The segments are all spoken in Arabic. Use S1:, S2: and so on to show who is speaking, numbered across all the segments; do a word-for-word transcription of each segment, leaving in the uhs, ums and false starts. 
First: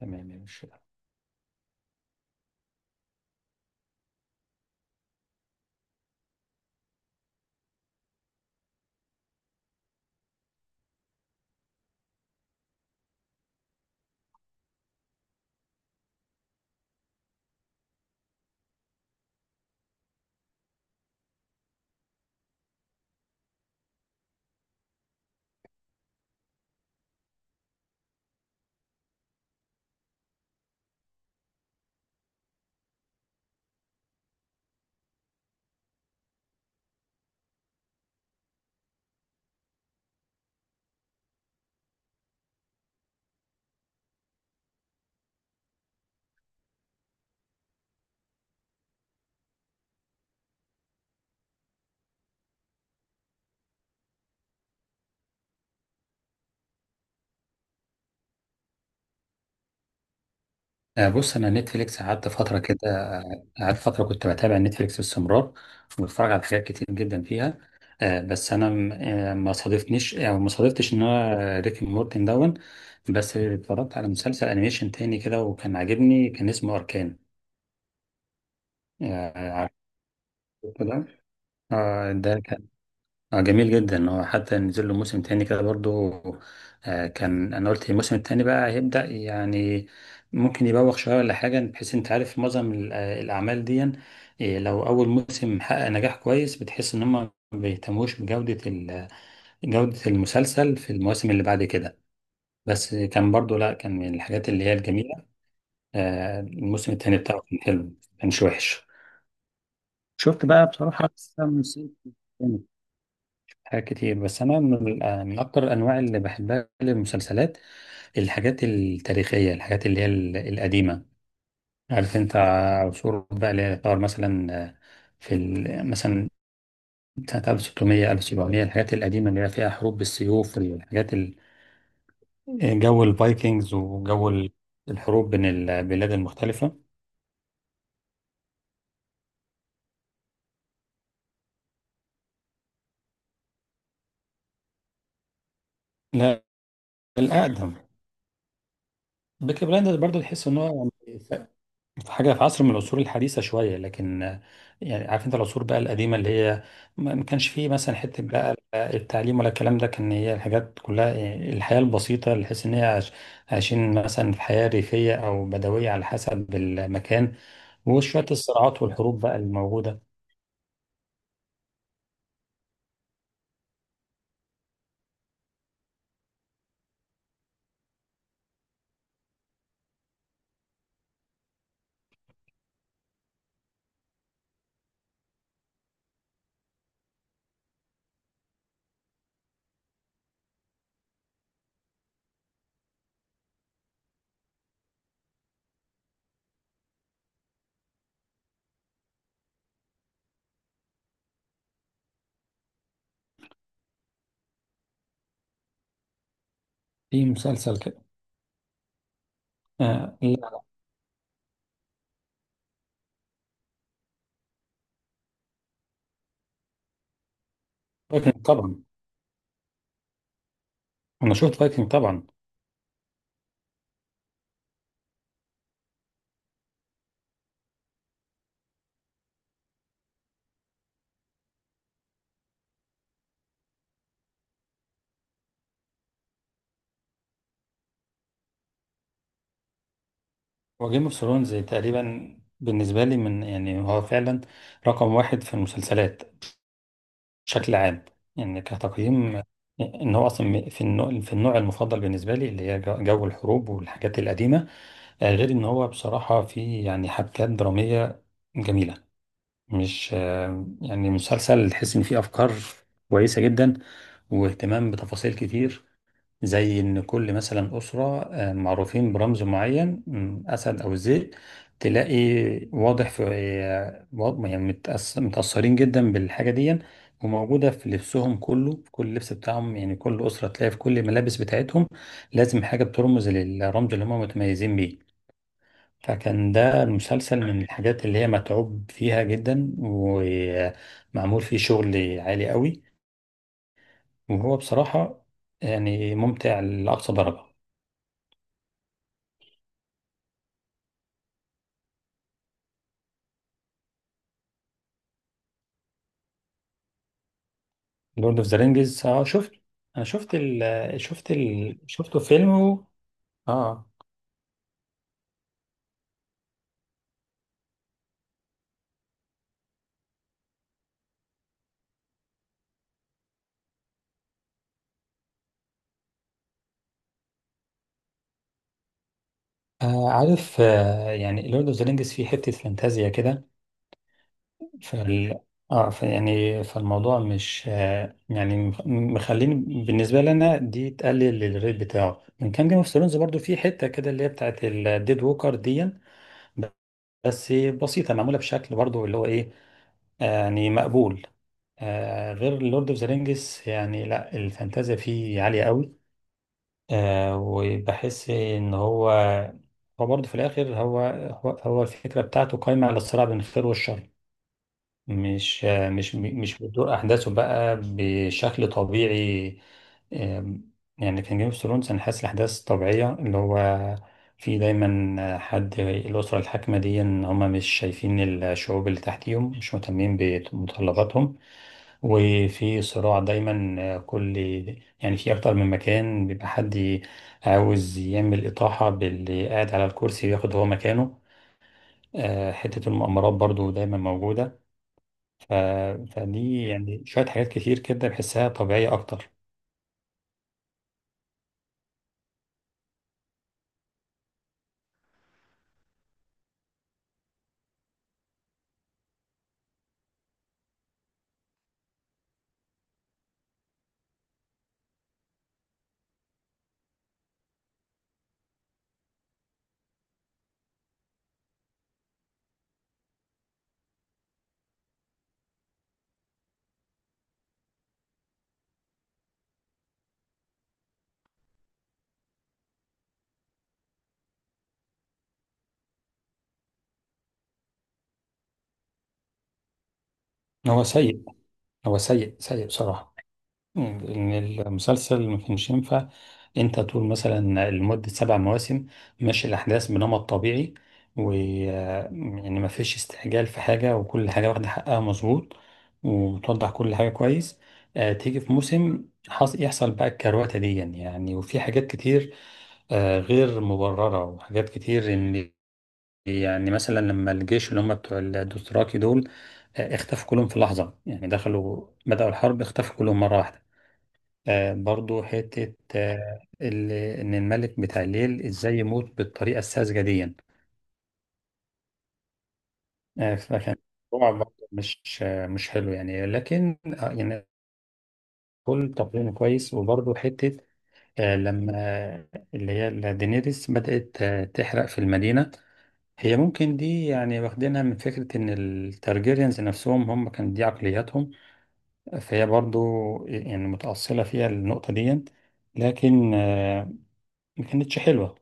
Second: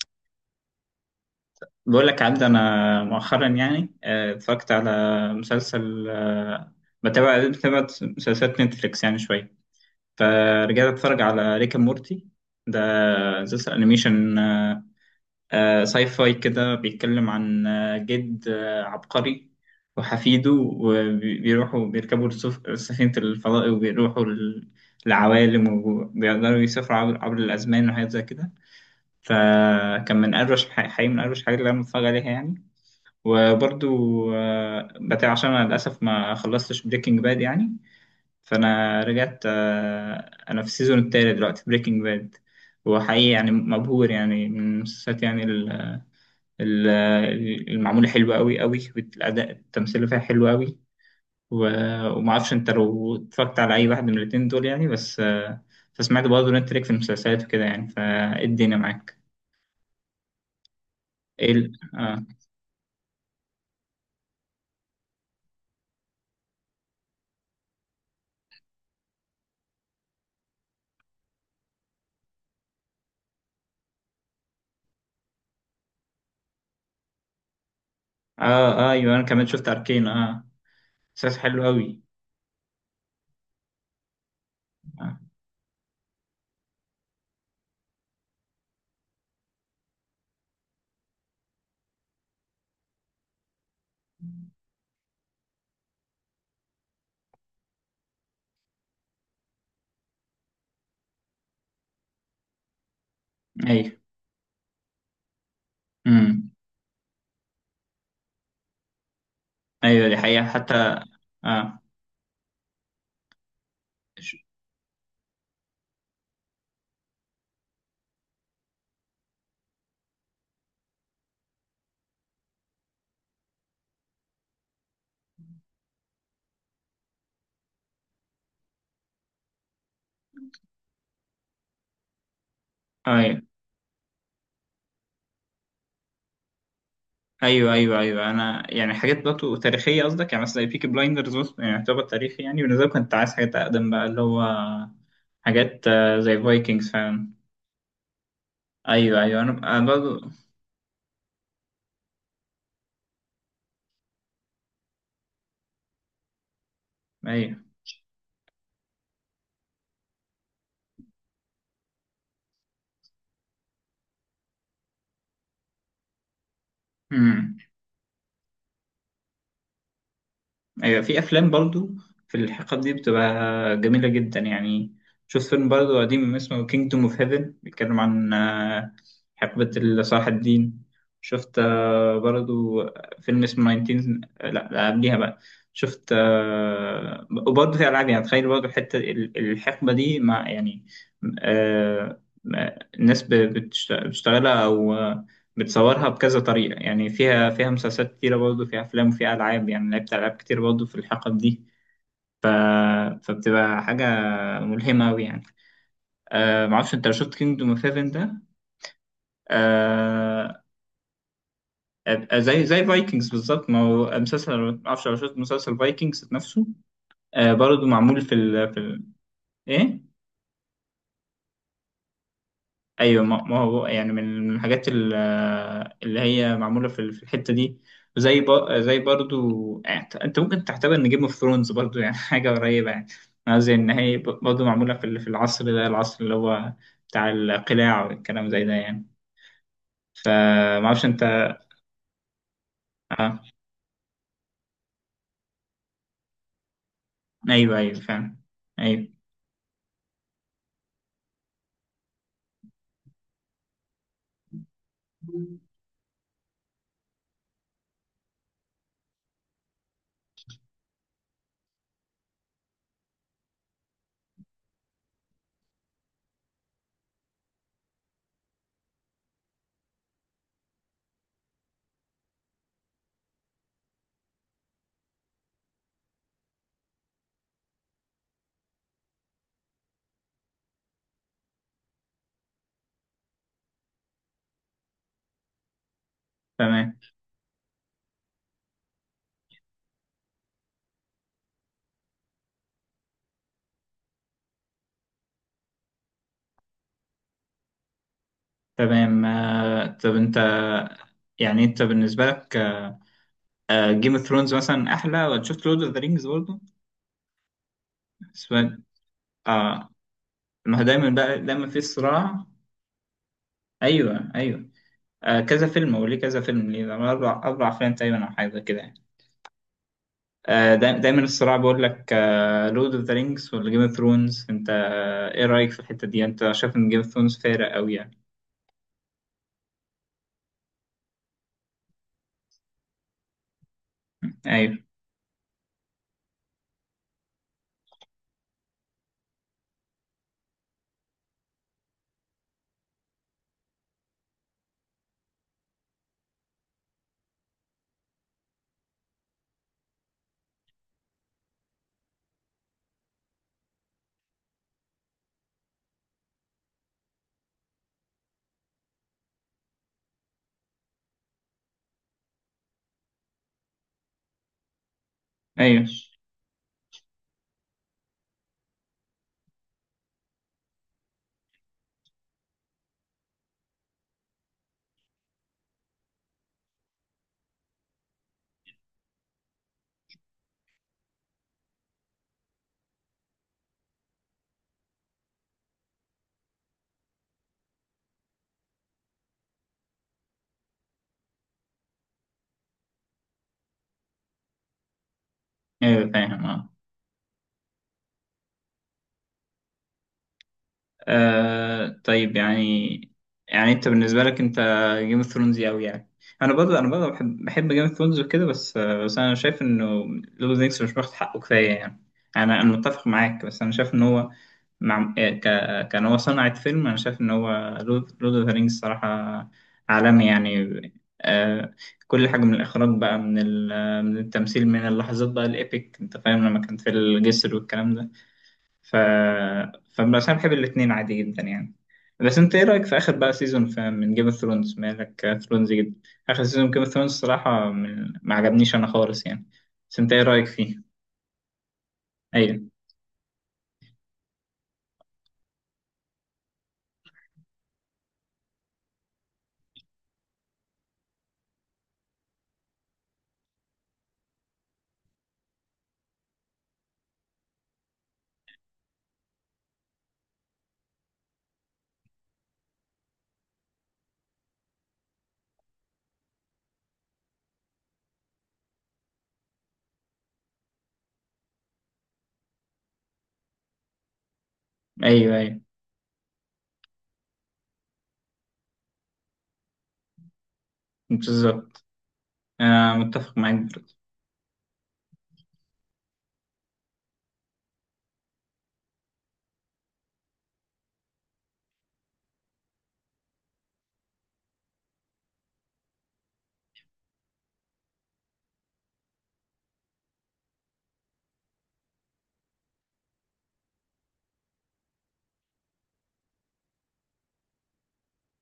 S1: تمام يا باشا.
S2: بقول لك عبد، انا مؤخرا يعني آه، اتفرجت على مسلسل. آه، بتابع بتابع مسلسلات نتفليكس يعني شويه. فرجعت اتفرج على ريك اند مورتي ده، مسلسل انيميشن. آه، آه، ساي فاي كده، بيتكلم عن آه، جد آه، عبقري وحفيده، وبيروحوا بيركبوا السف- سفينة الفضاء، وبيروحوا ال- العوالم، وبيقدروا يسافروا عبر عبر الأزمان، وحاجات زي كده. فكان من أروش، الحقيقة، من أروش الحاجات اللي أنا متفرج عليها يعني. وبرضو آه، بتاع، عشان انا للاسف ما خلصتش بريكنج باد يعني. فانا رجعت آه، انا في السيزون التالت دلوقتي بريكنج باد. وحقيقي يعني مبهور يعني من المسلسلات يعني ال- ال- المعمولة حلوة قوي قوي، والاداء التمثيل فيها حلو قوي. و- وما اعرفش انت لو اتفرجت على اي واحد من الاتنين دول يعني، بس آه، فسمعت برضه ان انت ليك في المسلسلات وكده يعني، فايه الدنيا معاك؟
S1: آه، بص،
S2: ايه،
S1: انا
S2: ال-
S1: نتفليكس
S2: اه،
S1: قعدت فتره كده. آه، قعدت فتره كنت بتابع نتفليكس باستمرار، وبتفرج على حاجات كتير جدا فيها. آه، بس انا م- آه، ما صادفنيش، يعني ما صادفتش ان انا ريكي مورتن دون. بس اتفرجت على مسلسل انيميشن تاني كده، وكان عاجبني، كان اسمه اركان.
S2: اه، آه، ايوه، انا كمان
S1: آه،
S2: شفت
S1: عارف
S2: اركين. اه،
S1: ده.
S2: مسلسل حلو قوي.
S1: آه، ده اه جميل جدا، هو حتى نزل له
S2: آه.
S1: موسم تاني كده برضو. آه كان انا قلت الموسم التاني بقى هيبدأ، يعني ممكن يبوخ شوية ولا حاجة، بحيث انت عارف معظم ال- آه، الأعمال دي. آه، لو أول موسم حقق نجاح كويس، بتحس إن هم ما بيهتموش بجودة ال- جودة المسلسل في المواسم اللي بعد كده. بس كان برضو، لا،
S2: ايوه.
S1: كان من الحاجات اللي هي الجميلة. آه
S2: امم.
S1: الموسم التاني بتاعه كان حلو، كانش وحش.
S2: ايوه، دي حقيقة
S1: شفت بقى
S2: حتى.
S1: بصراحة أحسن
S2: اه،
S1: موسم حاجات كتير.
S2: ش-
S1: بس انا من, آه، من اكتر الانواع اللي بحبها للمسلسلات الحاجات التاريخيه، الحاجات اللي هي ال- القديمه. عارف انت، ع- عصور بقى اللي هي تعتبر مثلا آه، في ال- مثلا سنه ألف وستمية ألف وسبعمية، الحاجات القديمه اللي هي فيها حروب بالسيوف، الحاجات ال- جو
S2: آه، ايوه،
S1: الفايكنجز، وجو ال- الحروب بين البلاد المختلفه.
S2: ايوه، ايوه، ايوه، انا يعني حاجات برضه تاريخية قصدك، يعني مثلا بيكي بلايندرز يعني يعتبر تاريخي يعني بالنسبة لي. كنت عايز حاجات اقدم بقى، اللي هو حاجات آه، زي
S1: لا،
S2: فايكنجز فعلا.
S1: الاقدم.
S2: ايوه، ايوه، انا
S1: بيكي
S2: أنا
S1: بلاندرز برضه
S2: برضه.
S1: تحس ان هو حاجة في عصر من العصور الحديثة شوية، لكن آه، يعني عارف انت العصور بقى القديمة، اللي هي ما ما كانش
S2: ايوه.
S1: فيه مثلا حتة بقى التعليم ولا الكلام ده، كان هي الحاجات كلها يعني الحياة البسيطة اللي تحس ان هي عايش- عايشين مثلا في حياة ريفية او بدوية على حسب المكان،
S2: امم.
S1: وشوية الصراعات والحروب بقى الموجودة.
S2: أيوة. في أفلام برضو في الحقب دي بتبقى جميلة جدا يعني. شوف فيلم برضو قديم اسمه Kingdom of Heaven، بيتكلم عن آه، حقبة صلاح الدين. شفت آه، برضو فيلم اسمه تسعتاشر، آه، لا، لا، قبليها بقى. شفت آه، وبرضو في ألعاب، يعني تخيل برضو الحتة ال- الحقبة دي مع يعني آه، آه، الناس ب- بتشت- بتشتغلها أو آه، بتصورها بكذا طريقة يعني، فيها فيها مسلسلات كتيرة برضه، فيها أفلام، وفيها ألعاب. يعني لعبت ألعاب كتير برضه في الحقب دي. ف... فبتبقى حاجة ملهمة أوي يعني. آه، معرفش أنت لو
S1: في
S2: شفت كينجدوم
S1: مسلسل
S2: اوف
S1: كده.
S2: هيفن ده.
S1: آه لا،
S2: آه آه، زي زي فايكنجز بالظبط، ما هو مسلسل، معرفش لو شفت مسلسل فايكنجز نفسه. آه، برضه معمول في
S1: فايكنج
S2: ال... في
S1: طبعا.
S2: ال... إيه؟
S1: أنا شفت فايكنج طبعا.
S2: ايوه، ما ما هو يعني من الحاجات ال- اللي هي معموله في في الحته دي. زي ب... زي برضو يعني انت أنت ممكن تعتبر ان جيم اوف ثرونز برضو يعني حاجه قريبه يعني. قصدي ان هي ب- برضو معموله في ال- في العصر ده، العصر اللي هو بتاع القلاع والكلام زي ده يعني. فما
S1: وجيم
S2: اعرفش
S1: اوف
S2: انت.
S1: ثرونز تقريبا بالنسبة لي
S2: آه.
S1: من، يعني هو فعلا رقم واحد في المسلسلات بشكل
S2: ايوه، ايوه،
S1: عام،
S2: فعلا.
S1: ان
S2: ايوه.
S1: كتقييم، ان هو اصلا في النوع في النوع المفضل بالنسبه لي اللي هي جو جو الحروب والحاجات القديمه. آه، غير ان هو بصراحه في يعني حبكات دراميه جميله. مش آه، يعني مسلسل تحس ان فيه افكار كويسه جدا واهتمام بتفاصيل كتير، زي إن كل مثلا أسرة آه، معروفين برمز معين، مم، أسد أو الذئب، تلاقي واضح في، آه، واضح- يعني متأس- متأثرين جدا بالحاجة دي، وموجودة في لبسهم كله، في كل لبس بتاعهم، يعني كل أسرة تلاقي في كل الملابس بتاعتهم لازم حاجة بترمز للرمز اللي هم متميزين بيه. فكان ده
S2: تمام،
S1: المسلسل من الحاجات اللي هي متعوب فيها جدا، ومعمول فيه شغل عالي قوي، وهو بصراحة يعني ممتع لأقصى درجة.
S2: تمام. آه، طب انت، يعني انت بالنسبه لك، جيم اوف ثرونز مثلا احلى، ولا شفت لورد اوف ذا رينجز برضو؟
S1: لورد اوف ذا
S2: سؤال.
S1: رينجز اه شفت.
S2: اه.
S1: انا شفت
S2: ما هو
S1: ال
S2: دايما
S1: شفت
S2: بقى دايما
S1: ال
S2: في
S1: شفته
S2: صراع.
S1: فيلم. و... اه
S2: ايوه، ايوه. آه كذا فيلم، هو ليه كذا فيلم، ليه ده اربع اربع افلام تقريبا او حاجه كده يعني. آه، دا- دايما الصراع بيقول لك لورد اوف ذا رينجز ولا جيم اوف ثرونز. انت آه، ايه رايك في الحته دي يعني، انت شايف ان جيم اوف ثرونز فارق قوي يعني؟
S1: آه، عارف. آه يعني لورد اوف ذا رينجز فيه حتة فانتازيا كده،
S2: ايوه،
S1: فال اه ف يعني فالموضوع مش، آه يعني، مخ- مخليني بالنسبة لنا، دي تقلل الريت بتاعه من كام. جيم اوف ثرونز برضه فيه حتة كده اللي هي بتاعت الديد ووكر دي، بس بسيطة، معمولة بشكل برضه اللي هو ايه، آه، يعني مقبول. آه غير لورد اوف ذا رينجز، يعني لا، الفانتازيا فيه عالية قوي. آه وبحس ان هو هو برضه في الاخر، هو هو هو الفكره بتاعته قايمه على الصراع بين الخير والشر. مش
S2: ايوه،
S1: آه مش مش بتدور احداثه بقى بشكل طبيعي. آم، يعني كان جيم اوف ثرونز انا حاسس الاحداث طبيعيه، اللي هو في دايما حد الاسره الحاكمه دي، ان هم مش شايفين الشعوب اللي تحتيهم، مش مهتمين بمتطلباتهم، وفي صراع دايما، كل، يعني في اكتر من مكان بيبقى حد عاوز يعمل اطاحة باللي قاعد على الكرسي وياخد هو مكانه. آه، حتة المؤامرات برضو دايما موجودة. ف...
S2: ايوه، فاهم.
S1: فدي
S2: اه.
S1: يعني شوية حاجات كتير كده بحسها طبيعية اكتر.
S2: آه طيب يعني، يعني انت بالنسبة لك، انت جيم اوف ثرونز قوي يعني. انا برضه انا برضه بحب بحب جيم اوف ثرونز وكده، بس آه بس انا شايف انه لوب نيكس مش واخد حقه كفاية يعني. انا انا متفق معاك، بس انا شايف ان هو مع آه، ك... كان هو صنعة فيلم. انا شايف ان هو لورد اوف ذا رينجز صراحة عالمي يعني. آه، كل حاجة من الاخراج بقى، من ال... من التمثيل، من اللحظات بقى الايبك. انت فاهم لما كان في الجسر والكلام ده. ف فبس انا بحب الاثنين عادي جدا يعني. بس انت ايه رايك في اخر بقى سيزون من جيم اوف ثرونز؟ مالك ثرونز جدا. اخر سيزون جيم اوف ثرونز الصراحه من- ما عجبنيش انا خالص يعني. بس انت ايه رايك
S1: هو
S2: فيه؟
S1: سيء، هو سيء سيء
S2: ايوه،
S1: بصراحة. إن المسلسل ما كانش ينفع انت تقول مثلا لمدة سبع مواسم ماشي الأحداث بنمط طبيعي، و يعني ما فيش استعجال في حاجة، وكل حاجة واخدة حقها مظبوط وتوضح كل حاجة كويس، آه تيجي في موسم حص... يحصل بقى الكروتة دي يعني، وفي حاجات كتير آه غير مبررة، وحاجات كتير، ان يعني مثلا لما الجيش اللي هم بتوع الدوثراكي دول آه اختفوا كلهم في لحظة، يعني دخلوا بدأوا الحرب اختفوا كلهم مرة واحدة. آه برضو
S2: ايوه، ايوه،
S1: حتة آه ال- إن الملك بتاع الليل إزاي يموت بالطريقة الساذجة دي يعني.
S2: بالظبط. آه،
S1: آه
S2: متفق معاك
S1: فكان
S2: برضه.
S1: الموضوع برضو مش آه مش حلو يعني، لكن آه يعني كل تقييم كويس. وبرضو حتة، آه لما، آه، اللي هي دينيريس بدأت آه تحرق في المدينة. هي ممكن دي يعني واخدينها من فكرة إن التارجيريانز نفسهم، هم كان دي عقلياتهم، فهي برضو يعني متأصلة فيها النقطة دي. لكن آه ما كانتش حلوة.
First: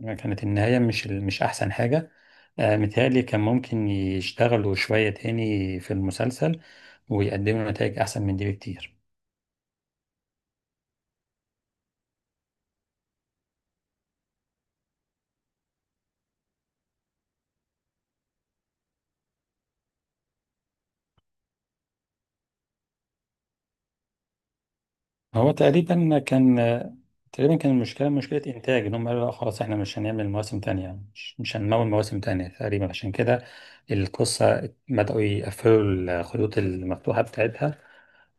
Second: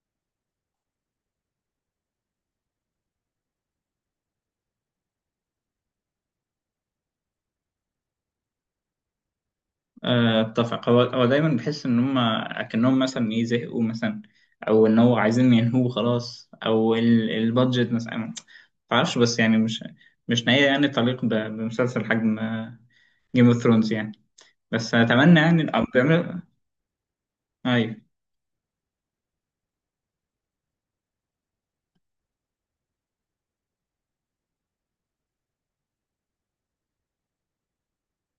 S1: كانت النهاية مش ال- مش أحسن حاجة. آه، متهيألي كان ممكن يشتغلوا شوية تاني في المسلسل ويقدموا نتائج أحسن من دي بكتير.
S2: آه، اتفق. هو هو دايما بحس ان هم اكنهم مثلا ايه، زهقوا مثلا، او ان هو عايزين ينهوه خلاص، او ال- البادجت مثلا ما اعرفش. بس يعني مش، مش نهايه يعني تليق ب- بمسلسل حجم جيم اوف ثرونز يعني. بس اتمنى
S1: هو
S2: يعني الاب
S1: تقريبا
S2: بيعمل.
S1: كان، آه، تقريبا كان
S2: ايوه،
S1: المشكلة مشكلة إنتاج، إن هم قالوا لا خلاص إحنا مش هنعمل مواسم تانية، مش, مش هنمول مواسم تانية تقريبا عشان كده. القصة بدأوا يقفلوا الخيوط المفتوحة بتاعتها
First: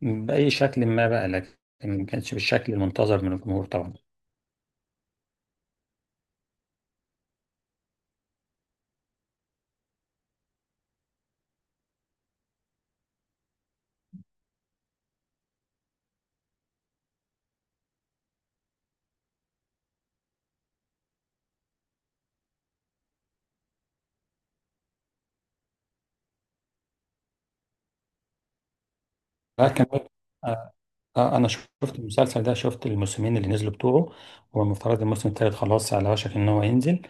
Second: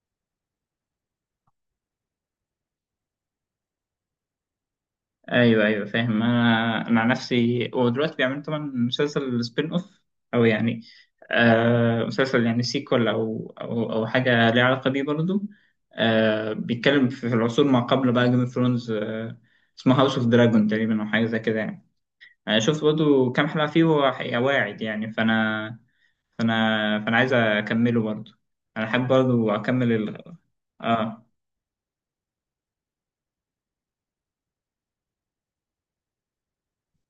S1: بأي شكل ما بقى، لكن ما كانش بالشكل المنتظر من الجمهور طبعا.
S2: ايوه، ايوه، فاهم. انا انا عن نفسي، هو دلوقتي بيعملوا طبعا مسلسل سبين اوف، او يعني آه مسلسل يعني سيكول، او او او حاجه ليها علاقه بيه برضه. آه، بيتكلم في في العصور ما قبل بقى جيم اوف ثرونز. آه، اسمه هاوس اوف دراجون تقريبا، او حاجه زي كده يعني. انا شفت برضه كام حلقه فيه، وهو حقيقة واعد يعني. فانا فانا فانا عايز اكمله برضه. انا حابب برضه
S1: لكن
S2: اكمل ال... اه.
S1: آه، انا شفت المسلسل ده، شفت الموسمين اللي نزلوا بتوعه. هو المفترض الموسم التالت خلاص على وشك ان هو ينزل.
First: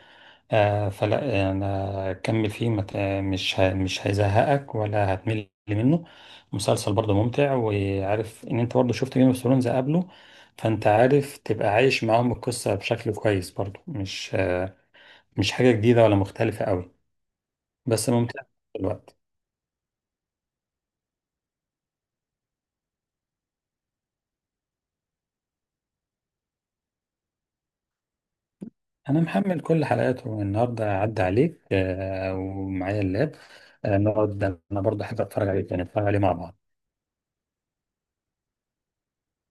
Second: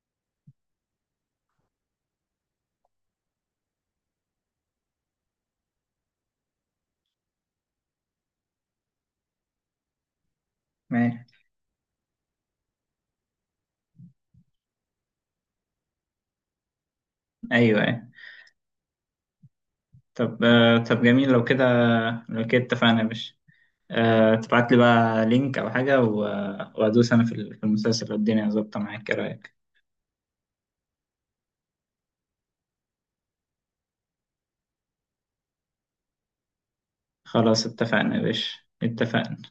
S1: آه فلا، انا كمل فيه، مت... مش ه... مش هيزهقك ولا هتمل منه. مسلسل برضه ممتع، وعارف ان انت برضه شفت جيم اوف ثرونز قبله، فانت عارف
S2: ماشي.
S1: تبقى عايش معاهم القصة بشكل كويس برضه، مش مش حاجة جديدة ولا مختلفة قوي.
S2: ايوه.
S1: بس
S2: أيوة.
S1: ممتع في الوقت.
S2: طب آه، طب جميل. لو كده لو كده اتفقنا يا باشا. آه، تبعت لي بقى لينك أو حاجة، و- وأدوس أنا في ال- في المسلسل، والدنيا ظابطة معاك. إيه
S1: انا
S2: رأيك؟
S1: محمل كل حلقاته النهارده عدى عليك، آه، ومعايا اللاب. آه، نقعد. انا برضه احب اتفرج عليه، يعني نتفرج عليه مع بعض.
S2: خلاص، اتفقنا يا باشا، اتفقنا.